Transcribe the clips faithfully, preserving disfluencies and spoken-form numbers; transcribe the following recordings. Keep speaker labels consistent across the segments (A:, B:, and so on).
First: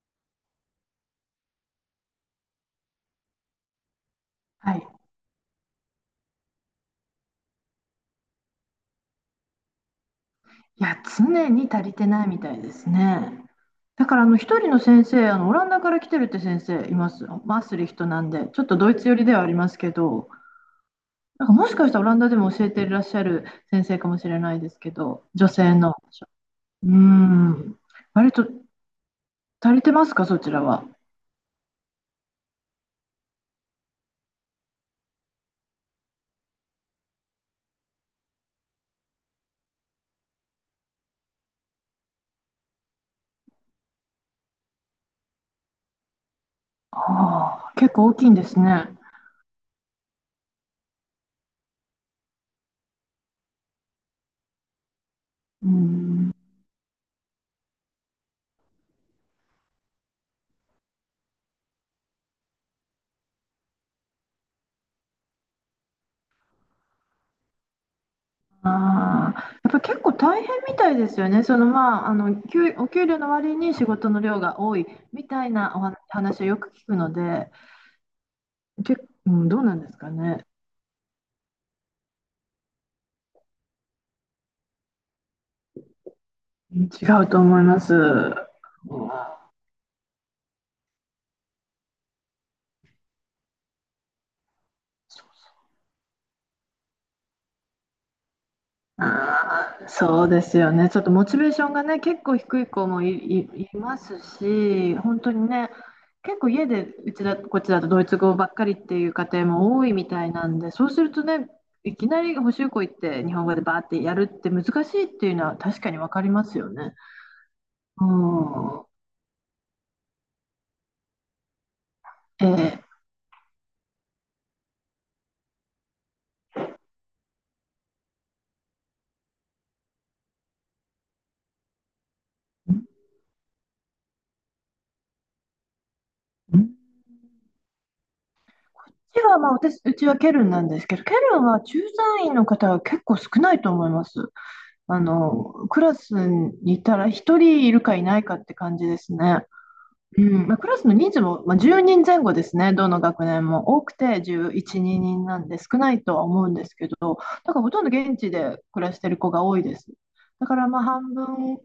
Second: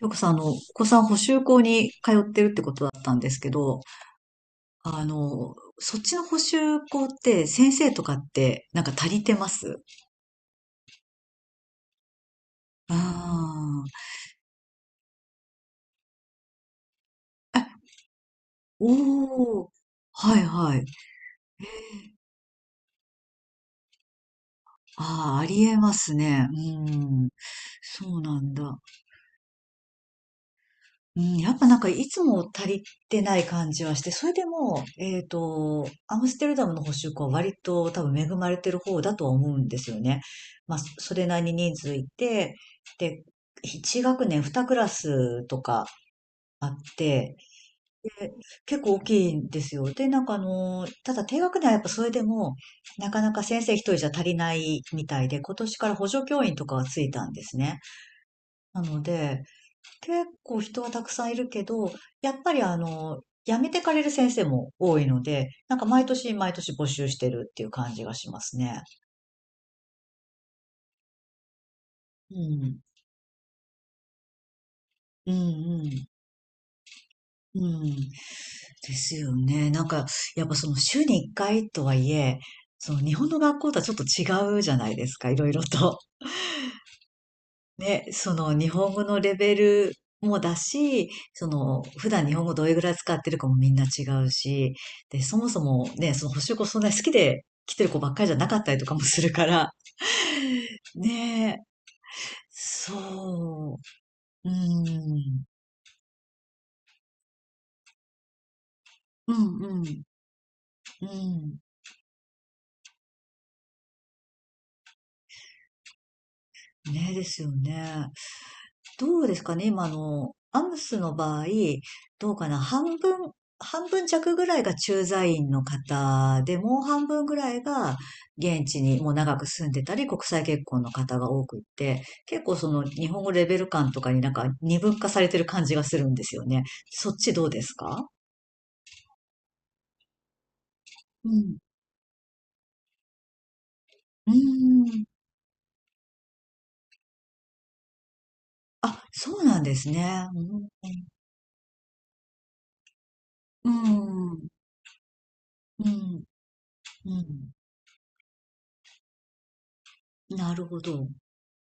A: よくさん、あの、お子さん補習校に通ってるってことだったんですけど、
B: はい。い
A: あの、そっちの補習校って先生とかってなんか足りてます？
B: や、常に足りてないみたいですね。
A: ああ
B: だから、あの、一人の先生、あの、オランダから来てるって先生います。マースリヒトなんで、ちょっと
A: ー、
B: ドイツ寄りではあり
A: お
B: ま
A: ー、
B: すけど、
A: はいはい。
B: なんかもしかしたらオランダでも教えていらっしゃる先生かもしれないですけど、
A: ああ、あ
B: 女
A: り
B: 性
A: えま
B: の。
A: すね。う
B: うー
A: ん。
B: ん。
A: そう
B: 割
A: な
B: と
A: んだ。
B: 足りてますか、そちらは。
A: うん、やっぱなんかいつも足りてない感じはして、それでも、えっと、アムステルダムの保守校は割と多分恵まれてる方だとは思うんですよね。まあ、そそれなりに人数いて、で、いち学年にクラスとかあっ
B: あ
A: て、
B: あ、結構大きい
A: で、
B: んです
A: 結
B: ね。
A: 構大きいんですよ。で、なんかあの、ただ低学年はやっぱそれでも、なかなか先生一人じゃ足りないみたいで、今
B: うー
A: 年から補助
B: ん。
A: 教員とかがついたんですね。なので、結構人はたくさんいるけど、やっぱりあの、辞めてかれる先生も多いので、なんか毎年毎年募集してるっていう感じがしますね。
B: ああ、やっぱ結構大変みたいですよね。そのまあ、あ
A: う
B: の、給、
A: ん。
B: お給料の割に仕事の量が多いみ
A: うん
B: たいなお
A: う
B: 話
A: ん。
B: 話をよく聞くので、
A: うん。で
B: 結構
A: す
B: う
A: よ
B: ん、どう
A: ね。
B: なん
A: なん
B: です
A: か、
B: か
A: や
B: ね。
A: っぱその週にいっかいとはいえ、その日本の学校とはちょっと違うじゃないですか、いろいろと。
B: うん、違うと思います。う
A: ね、
B: ん、
A: その日本語
B: そ
A: のレベルもだし、その普段日本語どれぐらい使ってるかもみんな違うし、で、
B: う
A: そもそもね、その補習校そんなに好きで来てる子ばっかりじゃなかったりとかもするから、
B: そうですよね。ちょっとモチベ
A: ね
B: ー
A: え、
B: ションがね、結構低い子もい、い、い
A: そ
B: ます
A: う、う
B: し、本当
A: ん、
B: にね、結構家でうちだ、こっちだとドイツ語ばっかりっていう家
A: う
B: 庭
A: ん、う
B: も多い
A: ん、
B: みたいなんで、そうす
A: う
B: るとね、
A: ん、
B: いきなり補習校行って日本語でバーってやるって難しいっていうのは確かにわかりますよね。
A: ねえですよ
B: う
A: ね。
B: ん。
A: どうですかね、今あの、アムスの場合、どう
B: え
A: かな、
B: ー
A: 半分、半分弱ぐらいが駐在員の方で、もう半分ぐらいが現地にもう長く住んでたり、国際結婚の方が多くって、結構その日本語レベル感とかになんか二分化されてる感じがするんですよ
B: う
A: ね。そっちどうですか？
B: ちはまあ、私、うちはケルンなんですけど、ケ
A: う
B: ルン
A: ん。
B: は駐在員の方は結構少ないと思います。
A: うー
B: あ
A: ん。
B: の、クラスにいたら一人いるかいないかって感じで
A: あ、
B: す
A: そう
B: ね。
A: なんです
B: う
A: ね。う
B: ん、まあ、クラスの
A: ん。
B: 人数も、まあ、じゅうにんぜんごですね、どの学年
A: う
B: も。多くて
A: ん。
B: じゅういち、人なんで少
A: う
B: ないとは
A: ん。
B: 思うんですけ
A: う
B: ど、
A: ん。
B: だからほとんど現地で暮らしてる子が多いです。だ
A: な
B: か
A: る
B: ら
A: ほ
B: まあ
A: ど。
B: 半分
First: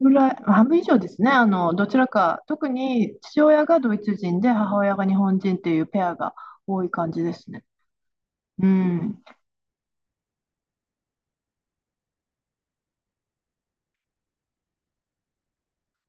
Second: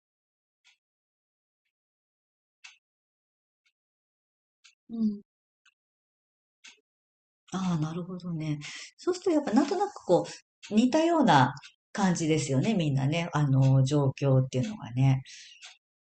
B: ぐらい、まあ半分以上ですね、あのどちらか、特に父親がドイツ人で母親
A: う
B: が日
A: ん。
B: 本人っていうペアが多い感じですね。
A: ああ、なるほどね。
B: う
A: そうす
B: ん、
A: るとやっぱなんとなくこう、似たような感じですよね、みんなね。あの、状況っていうのがね。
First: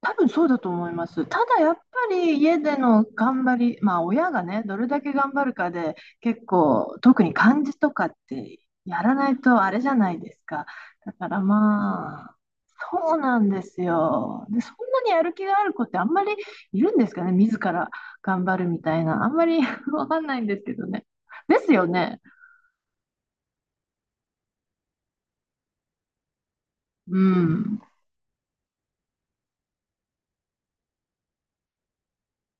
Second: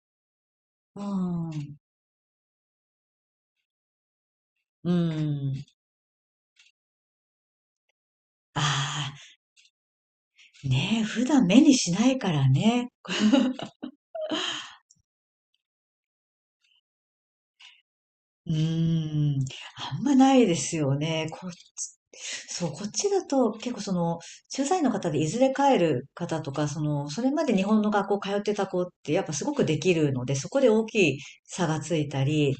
B: 多分そうだと思い
A: う
B: ます。た
A: ー
B: だやっ
A: ん。
B: ぱり家での頑張り、まあ親がね、どれ
A: う
B: だけ頑張
A: ー
B: る
A: ん。
B: かで結構、特に漢字とかってや
A: あ
B: らないとあれじゃないですか。
A: あ、ねえ、
B: だ
A: 普
B: から
A: 段目にしない
B: ま
A: か
B: あ、
A: らね。
B: そうなんですよ。で、そんなにやる気がある子ってあんまりいるんですかね、自ら頑
A: う
B: 張るみたいな。あん
A: ーん、
B: まり
A: あん
B: わ
A: ま
B: かん
A: な
B: ない
A: い
B: ん
A: で
B: ですけ
A: す
B: ど
A: よ
B: ね。
A: ね。こっ
B: で
A: ち、
B: すよね。
A: そう、こっちだと結構その、駐在の方でいずれ帰る方とか、その、
B: う
A: それまで日
B: ん。
A: 本の学校通ってた子ってやっぱすごくできるので、そこで大きい差がついたり、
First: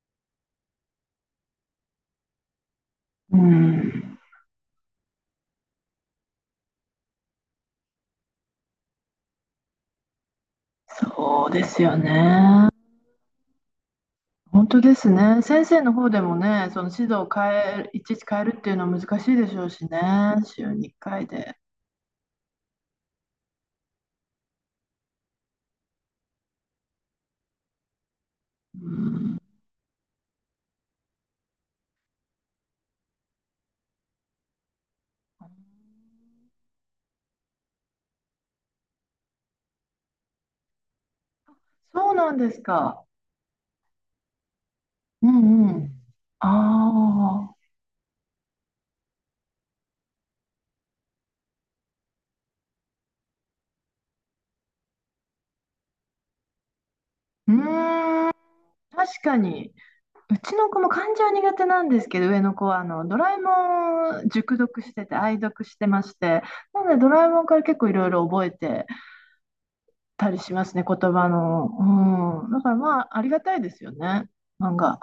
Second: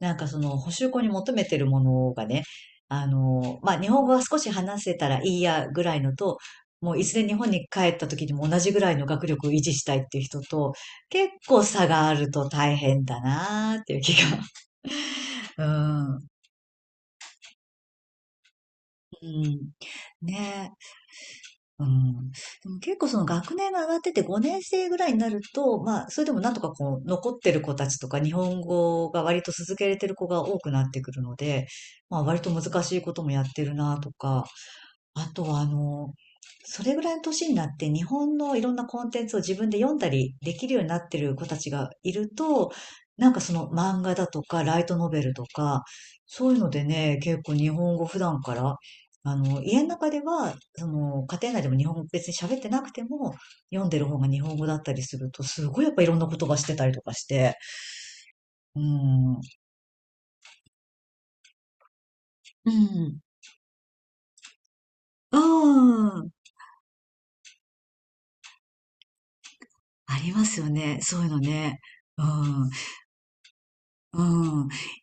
A: なんかその、補習校に求めてるものがね、あ
B: う
A: の、まあ、日本語
B: ん。
A: は少し話せたらいいやぐらいのと、もういずれ日本に帰った時にも同じぐらいの学力を維持したいっていう人と、結
B: そう
A: 構
B: です
A: 差
B: よ
A: があると
B: ね。
A: 大変だなーっていう気が。
B: 本当ですね。
A: う
B: 先生の方で
A: ん。
B: もね、その指導を変える、いちいち変えるっていうのは難
A: う
B: しいでしょう
A: ん。
B: しね、
A: ねえ。
B: 週ににかいで。
A: うん。でも結構その学年が上がっててごねん生ぐらいになると、まあ、それでもなんとかこう、残ってる子たちとか、日本
B: う
A: 語が
B: ん、
A: 割と続けれてる子が多くなってくるので、まあ、割と難しいこともやってるなとか、あとは、あの、それぐらいの年になって日本のいろんなコンテンツを自分で読んだりできるようになってる子たちが
B: そ
A: い
B: う
A: る
B: なんです
A: と、
B: か。
A: なんかその漫画だとかライトノベ
B: う
A: ルと
B: んう
A: か、
B: ん。
A: そういうのでね、
B: あ
A: 結構
B: あ、
A: 日本語普段から、あの、家の中では、その、家庭内でも日本語別に喋ってなくても、読んでる方が日本語だったりすると、すごいやっぱいろんな言葉してたりとかし
B: う
A: て、
B: ーん、
A: う
B: 確
A: ん、
B: か
A: う
B: に。うちの子も漢字は苦手なんですけど、上の子はあのド
A: ん。
B: ラえもん熟読してて、
A: う
B: 愛読してまし
A: ん、
B: て、なのでドラえもんから結構いろいろ覚えて
A: あ
B: た
A: り
B: り
A: ま
B: し
A: す
B: ま
A: よ
B: すね、
A: ね、
B: 言
A: そうい
B: 葉
A: うの
B: の。
A: ね。う
B: うん、だ
A: ん、
B: からまあ、ありがたいですよ
A: う
B: ね、
A: ん。
B: 漫画。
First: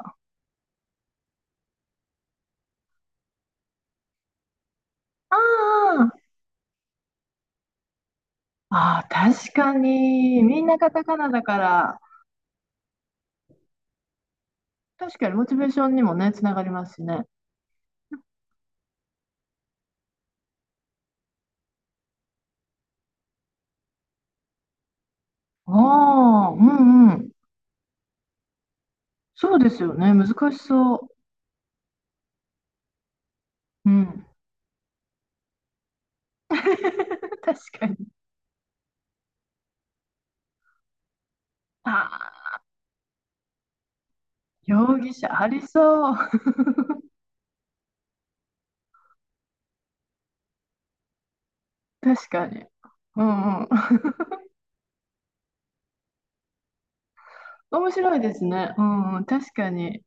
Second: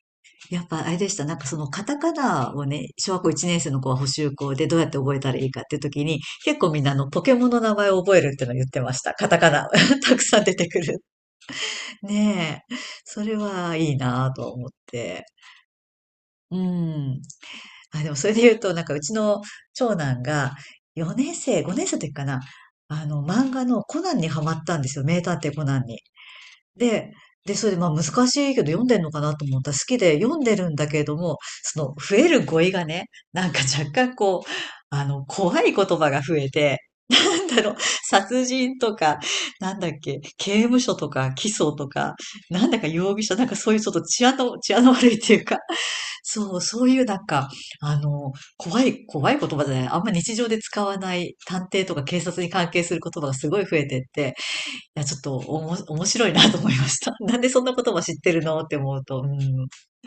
A: やっぱあれでした。なんかそのカタカナをね、小学校いちねん生の子は補習校でどうやって覚えたらいいかっていう時
B: あ
A: に、結構みんなあのポケモンの名前を覚えるっていうのを言ってまし
B: ああ、
A: た。カタカ
B: 確
A: ナ。
B: か
A: たくさ
B: に。
A: ん出
B: みん
A: て
B: な
A: く
B: カ
A: る。
B: タカナだから、
A: ねえ。それはいいなぁと思っ
B: 確
A: て。
B: かにモチベーションにもね、つな
A: う
B: がりますし
A: ん。
B: ね。
A: あ、でもそれで言うと、なんかうちの長男がよねん生、ごねん生の時かな。あの漫画のコナンにハマったんですよ。名探偵コナ
B: あ
A: ンに。
B: あ、うん
A: で、
B: うん。
A: で、それでまあ難しいけど読んでんのかなと
B: そ
A: 思
B: う
A: った
B: で
A: ら好
B: すよ
A: き
B: ね。
A: で
B: 難
A: 読んで
B: し
A: るんだ
B: そ
A: け
B: う。
A: れども、その増える語彙がね、なんか
B: う
A: 若干
B: ん。
A: こう、あの、怖い言葉が増えて、な んだろ
B: 確
A: う、
B: かに。
A: 殺人とか、なんだっけ、刑務所とか、起訴と
B: あ
A: か、
B: あ、
A: なんだか容疑者、なんかそういうちょっと治安の、治安の
B: 容
A: 悪
B: 疑
A: いっ
B: 者
A: ていう
B: あ
A: か、
B: りそう。
A: そう、そういうなんか、あの、怖い、怖い言葉じゃない、あんま日常で使わない探偵とか警
B: 確
A: 察
B: か
A: に
B: に。
A: 関係する言
B: う
A: 葉がすご
B: んう
A: い
B: ん。
A: 増えてって、や、ちょっとおも、面白いなと思いました。なんでそんなこ
B: 面
A: とも知
B: 白
A: っ
B: い
A: て
B: で
A: る
B: す
A: のっ
B: ね。
A: て
B: う
A: 思う
B: んう
A: と、
B: ん。
A: う
B: 確
A: ん。
B: かに。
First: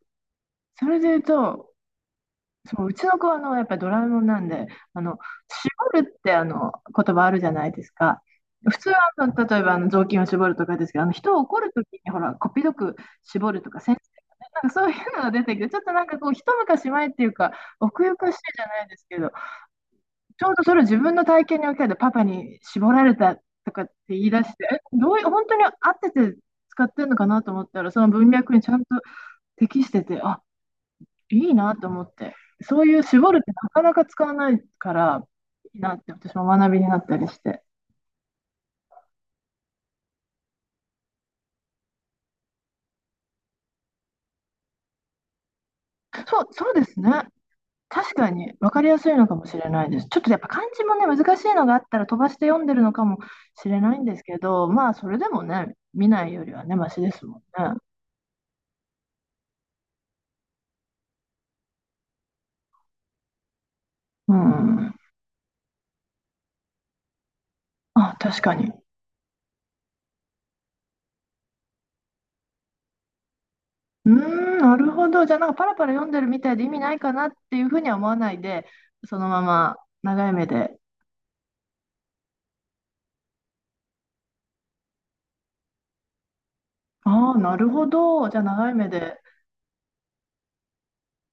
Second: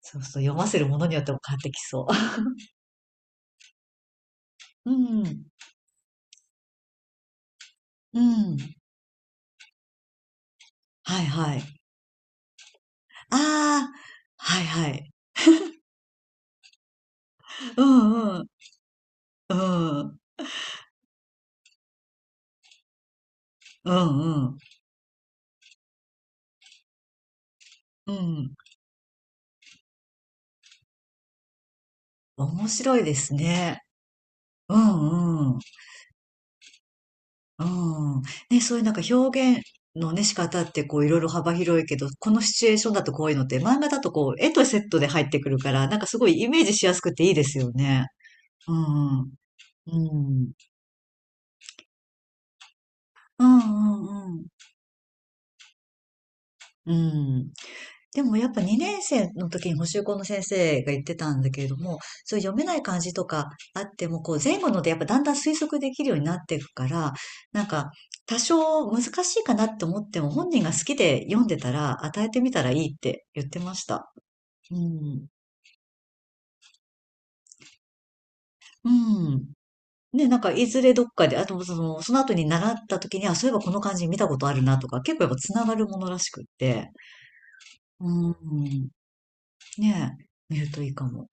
A: そうそう、読ませる
B: そ
A: も
B: れ
A: の
B: で
A: に
B: 言
A: よ
B: う
A: っても変わって
B: と、
A: きそう。
B: そう、うちの子はあの、やっぱりドラえもんなんで、
A: う
B: あの、
A: ん、
B: 絞るってあの、言葉あるじゃないです
A: う
B: か。
A: ん。
B: 普通はあの、例えばあの、雑巾を絞るとかですけど、あの、
A: はい
B: 人を
A: は
B: 怒る
A: い。
B: ときにほら、こっぴどく
A: あ
B: 絞るとか、
A: あ、
B: 先
A: はい
B: なんかそ
A: は
B: うい
A: い。
B: うのが出てきて、ちょっとなんかこう、一昔前っていうか、
A: う
B: 奥ゆか
A: ん
B: し
A: う
B: い
A: ん。
B: じゃないですけど、
A: うん、うん
B: ちょうどそれを自分の体験に置き換えて、パパに絞られたとかっ
A: う
B: て言い出し
A: ん。
B: て、え、どういう、本当に合ってて使ってるのかなと思ったら、その
A: う
B: 文脈
A: ん。
B: にちゃんと適してて、あ、いいなと思って。
A: 面
B: そうい
A: 白
B: う
A: いで
B: 絞
A: す
B: るってなか
A: ね。
B: なか使わない
A: う
B: から、
A: んうん。
B: いいなって私も学びになったりして。
A: うん。ね、そういうなんか表現のね、仕方ってこういろいろ幅広いけど、このシチュエーションだとこういうのって、漫画だとこう絵とセットで入ってくるから、なんかすごい
B: そ
A: イ
B: う、
A: メー
B: そ
A: ジ
B: うで
A: しやす
B: すね。
A: くていいですよね。
B: 確かに分
A: う
B: かりやすい
A: んう
B: の
A: ん。
B: かもしれないです。ちょっとやっ
A: う
B: ぱ
A: ん。
B: 漢字もね、難しいのがあったら飛ばして読んでるのかも
A: うん
B: しれないん
A: う
B: です
A: ん
B: け
A: うん。
B: ど、まあそれでもね、見ないよりはね、マ
A: う
B: シですもん
A: ん。
B: ね。
A: でもやっぱにねん生の時に補習校の先生が言ってたんだけれども、そういう読めない漢字とかあっても、こ
B: う
A: う前後ので
B: ん。
A: やっぱだんだん推測できるようになっていくから、なんか
B: あ、
A: 多
B: 確かに。
A: 少難しいかなって思っても本人が好きで読んでたら与えてみたらいいって言ってました。
B: うーん、
A: う
B: なるほど。
A: ん。
B: じゃあなんかパラパラ読んでるみたいで意味ないかなっていうふうには思わないで、
A: う
B: そのま
A: ん。
B: ま
A: ね、
B: 長い
A: なん
B: 目
A: かい
B: で。
A: ずれどっかで、あとその、その後に習った時に、あ、そういえばこの漢字見たことあるなとか、結構やっぱつながるものらしくって。
B: ああ、なるほ
A: う
B: ど。じゃあ長い目
A: ん。
B: で。
A: ねえ、見るといいかも。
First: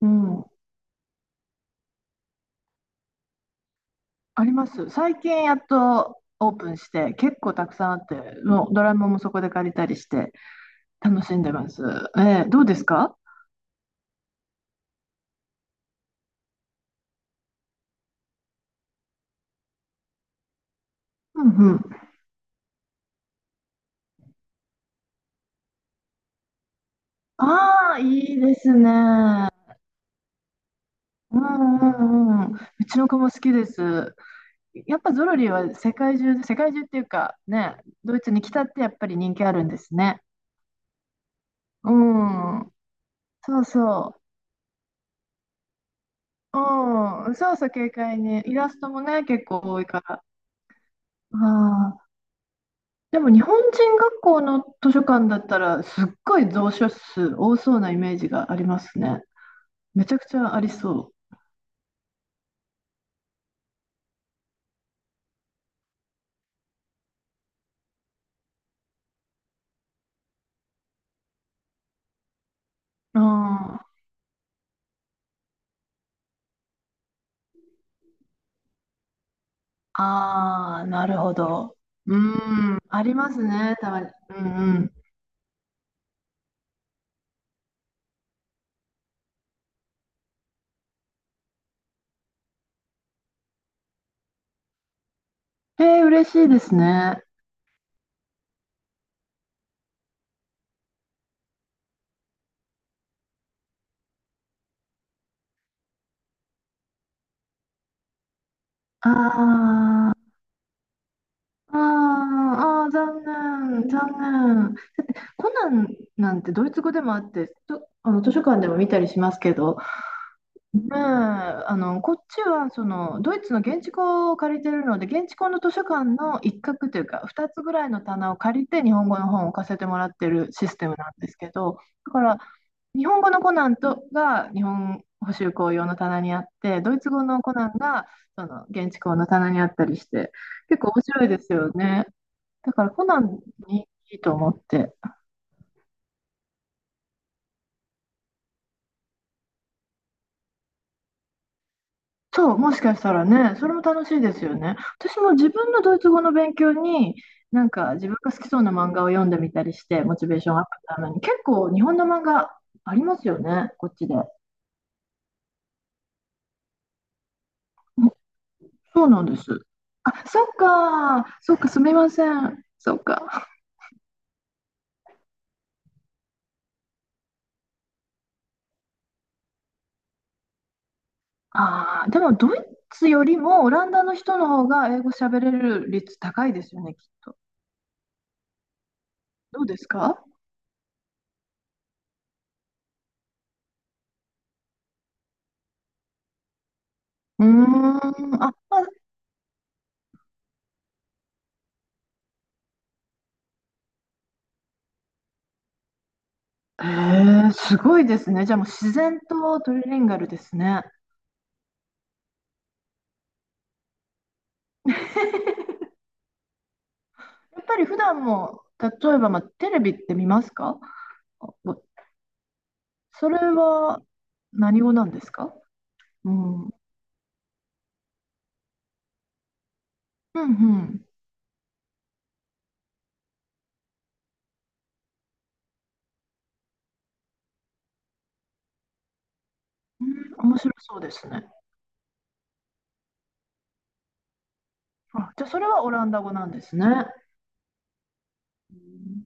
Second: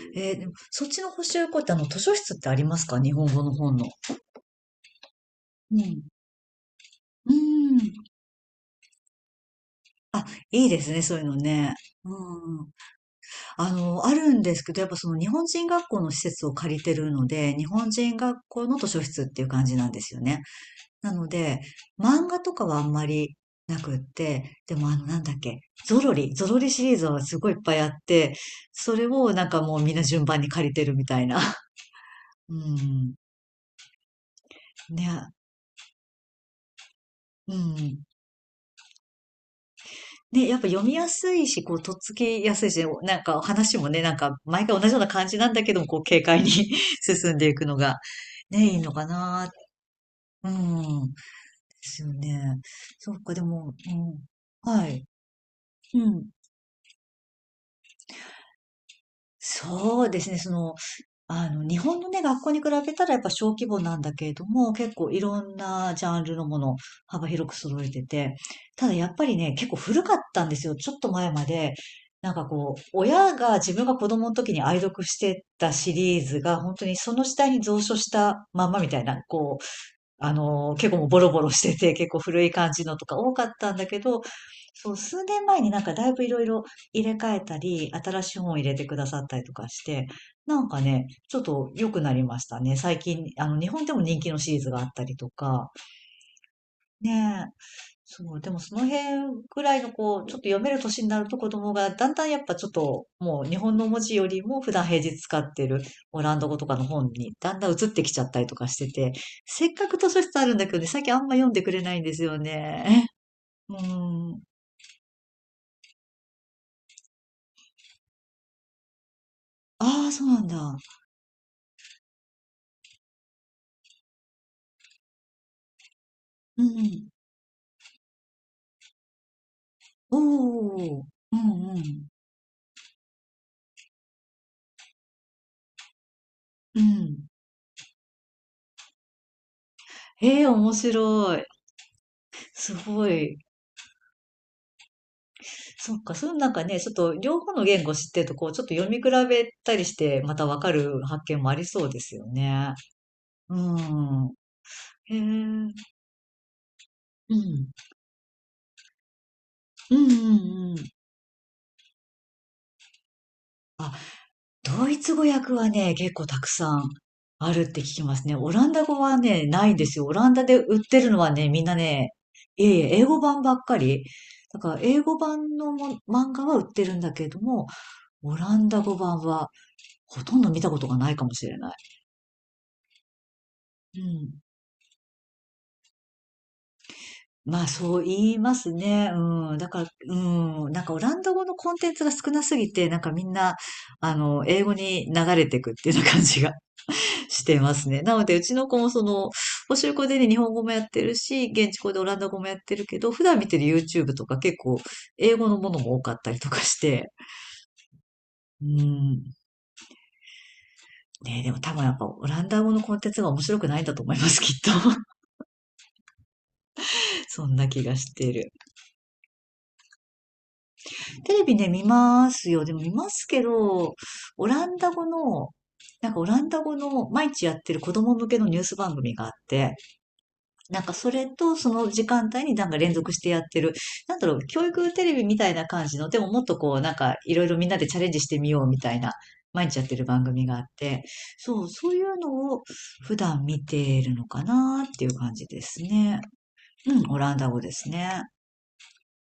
B: う
A: えー
B: ん。
A: でも、そっちの補習校ってあの、図書室ってありますか日本語の本の？
B: あります。最近やっ
A: うん。
B: とオープンして、
A: う
B: 結構たくさん
A: ん。
B: あって、もうドラムもそこで借りたりし
A: あ、
B: て、
A: いいですね、そうい
B: 楽
A: うの
B: しんでま
A: ね。
B: す。
A: う
B: えーどう
A: ん。
B: ですか？
A: あの、あるんですけど、やっぱその日本人学校の施設を借りてるので、日本人学校の図書室っていう感じなんですよね。なの
B: うん
A: で、
B: うん。
A: 漫画とかはあんまりなくって、でもあの、なんだっけ、ゾロリ、ゾロリシリーズはすごいいっぱいあっ
B: ああ、い
A: て、
B: いです
A: それをな
B: ね。
A: んかもうみんな順番に借りてるみたい
B: う
A: な。
B: んうん。
A: う
B: うんうちの
A: ん。
B: 子も好きです。やっぱゾ
A: ね、
B: ロリは世界中で、世界中っていうか
A: う
B: ね、
A: ん。
B: ドイツに来たってやっぱり人気あるんですね。
A: ね、やっぱ読みやすいし、こう、
B: う
A: とっつきやすい
B: ん。
A: し、なんか
B: そう
A: 話もね、なん
B: そ
A: か毎回同じような感じなんだけども、こう、軽快に
B: う。う
A: 進
B: ん。
A: んで
B: そ
A: い
B: う
A: く
B: そう、
A: の
B: 軽
A: が、
B: 快に。イ
A: ね、
B: ラ
A: いい
B: スト
A: の
B: も
A: か
B: ね、結
A: な。
B: 構多いから。
A: うん。で
B: あ、
A: すよね。そ
B: で
A: う
B: も
A: か、で
B: 日本
A: も、
B: 人学校の
A: うん。は
B: 図書
A: い。
B: 館だったらすっ
A: うん。
B: ごい蔵書数多そうなイメージがありますね。
A: そ
B: め
A: う
B: ちゃ
A: で
B: く
A: す
B: ち
A: ね、そ
B: ゃあり
A: の、
B: そ
A: あの、日本のね、学校に比べたらやっぱ小規模なんだけれども、結構いろんなジャンルのものを幅広く揃えてて、ただやっぱりね、結構古かったんですよ。ちょっと前まで。なんかこう、
B: う。
A: 親が自
B: あ
A: 分
B: ー、
A: が子供の時に愛読してたシリーズが、本当にその時代に蔵書したまんまみたいな、こあの、
B: ああ、
A: 結構も
B: な
A: うボ
B: る
A: ロ
B: ほ
A: ボロして
B: ど。
A: て、結
B: う
A: 構古い感
B: ん、
A: じの
B: あ
A: と
B: り
A: か
B: ま
A: 多
B: す
A: かったん
B: ね、
A: だ
B: た
A: け
B: まに。
A: ど、
B: うんう
A: そ
B: ん。
A: う、数年前になんかだいぶいろいろ入れ替えたり、新しい本を入れてくださったりとかして、なんかね、ちょっと良くなりましたね。最近、あの、日本でも人気のシリーズがあったりとか、
B: えー、嬉しいですね。
A: ねそう、でもその辺ぐらいのこう、ちょっと読める年になると子供がだんだんやっぱちょっともう日本の文字よりも普段平日使ってるオランダ語とかの本にだんだん移ってきちゃったりとかしてて、せっ
B: あ
A: かく図書
B: ー
A: 室あるんだけどね、最近あんま読んでく
B: あー、
A: れないんですよ
B: あー
A: ね。
B: 残
A: う
B: 念、
A: ん。
B: 残念。コナンなんてドイツ語でもあって、とあの図書館でも見たりしますけど、
A: ああ、そうなんだ。
B: ねえ、あの、こっちは、その、ドイツの現地校を借りてるので、現地校の図書館の一
A: う
B: 角という
A: ん。
B: か、ふたつぐらいの棚を借りて、日本語の本を置かせてもらっ
A: お
B: てるシステム
A: お。
B: なんで
A: う
B: すけ
A: んう
B: ど、
A: ん。
B: だから、日本語のコナンとが日本補習校用の棚にあっ
A: う
B: て、ドイツ語
A: ん。
B: のコナンが、その、現地校の棚にあったりして、
A: ええ、面
B: 結構面白い
A: 白
B: で
A: い。
B: すよね。だ
A: す
B: から、コ
A: ご
B: ナ
A: い。
B: ンにいいと思って。
A: そっか、そのなんかね、ちょっと両方の言語知ってると、こう、ちょっと読み比べたりして、またわかる発見もありそうですよ
B: そう、
A: ね。
B: もしかしたら
A: う
B: ね、それも楽しい
A: ん。
B: ですよね。
A: へえ。
B: 私
A: う
B: も自分
A: ん。
B: のドイツ語の勉強に、なんか自分が好きそうな漫画を読んでみたりし
A: うん
B: て、
A: う
B: モチベーションアップ
A: んうん。
B: のために、結構日本の漫画ありますよね、こ
A: あ、
B: っちで。
A: ドイツ語訳はね、結構たくさんあるって聞きますね。オランダ語
B: そう
A: は
B: なんです。
A: ね、ないんですよ。オ
B: あ、
A: ラン
B: そ
A: ダ
B: っ
A: で売ってるのは
B: か、
A: ね、
B: そっ
A: みん
B: か、
A: な
B: すみま
A: ね、
B: せん。
A: いえい
B: そ
A: え、
B: っ
A: 英語版
B: か。
A: ばっかり。だから、英語版のも漫画は売ってるんだけれども、オランダ語版はほとんど見たことがないかもしれない。
B: ああ、でもドイツよりもオランダの人の方が英語喋れる率高いですよね、きっと。
A: まあそう言いますね。うん。
B: どう
A: だ
B: で
A: から、
B: す
A: う
B: か？
A: ん。なんかオランダ語のコンテンツが少なすぎて、なんかみんな、あの、英語に流れていくっていうような感じが し
B: うー
A: てますね。なの
B: ん、
A: で、う
B: あ、
A: ちの子
B: まあ
A: もその、補習校でね、日本語もやってるし、現地校でオランダ語もやってるけど、普段見てる ユーチューブ とか結構、英語のものも多かったりとかして、
B: へえ、すごいですね。じゃあも
A: う
B: う自然
A: ん。
B: とトリリンガルですね。
A: ね、でも多分やっぱオランダ語のコンテンツが面白くないんだと思います、きっと。そん
B: やっ
A: な
B: ぱ
A: 気
B: り
A: が
B: 普
A: し
B: 段
A: ている。
B: も、例えば、まあ、テレビって見ますか？
A: テレ
B: あ
A: ビね、
B: お
A: 見ますよ。でも見ます
B: それ
A: けど、
B: は
A: オラン
B: 何
A: ダ
B: 語な
A: 語
B: んです
A: の、
B: か？
A: なんかオ
B: う
A: ランダ
B: ん。うん
A: 語の毎日やってる子供向けのニュース番組があって、
B: う
A: なんか
B: ん。
A: それとその時間帯になんか連続してやってる、なんだろう、教育テレビみたいな感じの、でももっとこう、なんかいろいろみんなでチャレンジしてみようみたいな、毎日やってる番
B: う
A: 組
B: ん、面
A: があっ
B: 白そう
A: て、
B: ですね。
A: そう、そういうのを普段見ているのかなっていう
B: あ、
A: 感
B: じ
A: じ
B: ゃあそ
A: で
B: れ
A: す
B: はオラン
A: ね。
B: ダ語なんですね。
A: うん、オランダ語ですね。
B: うん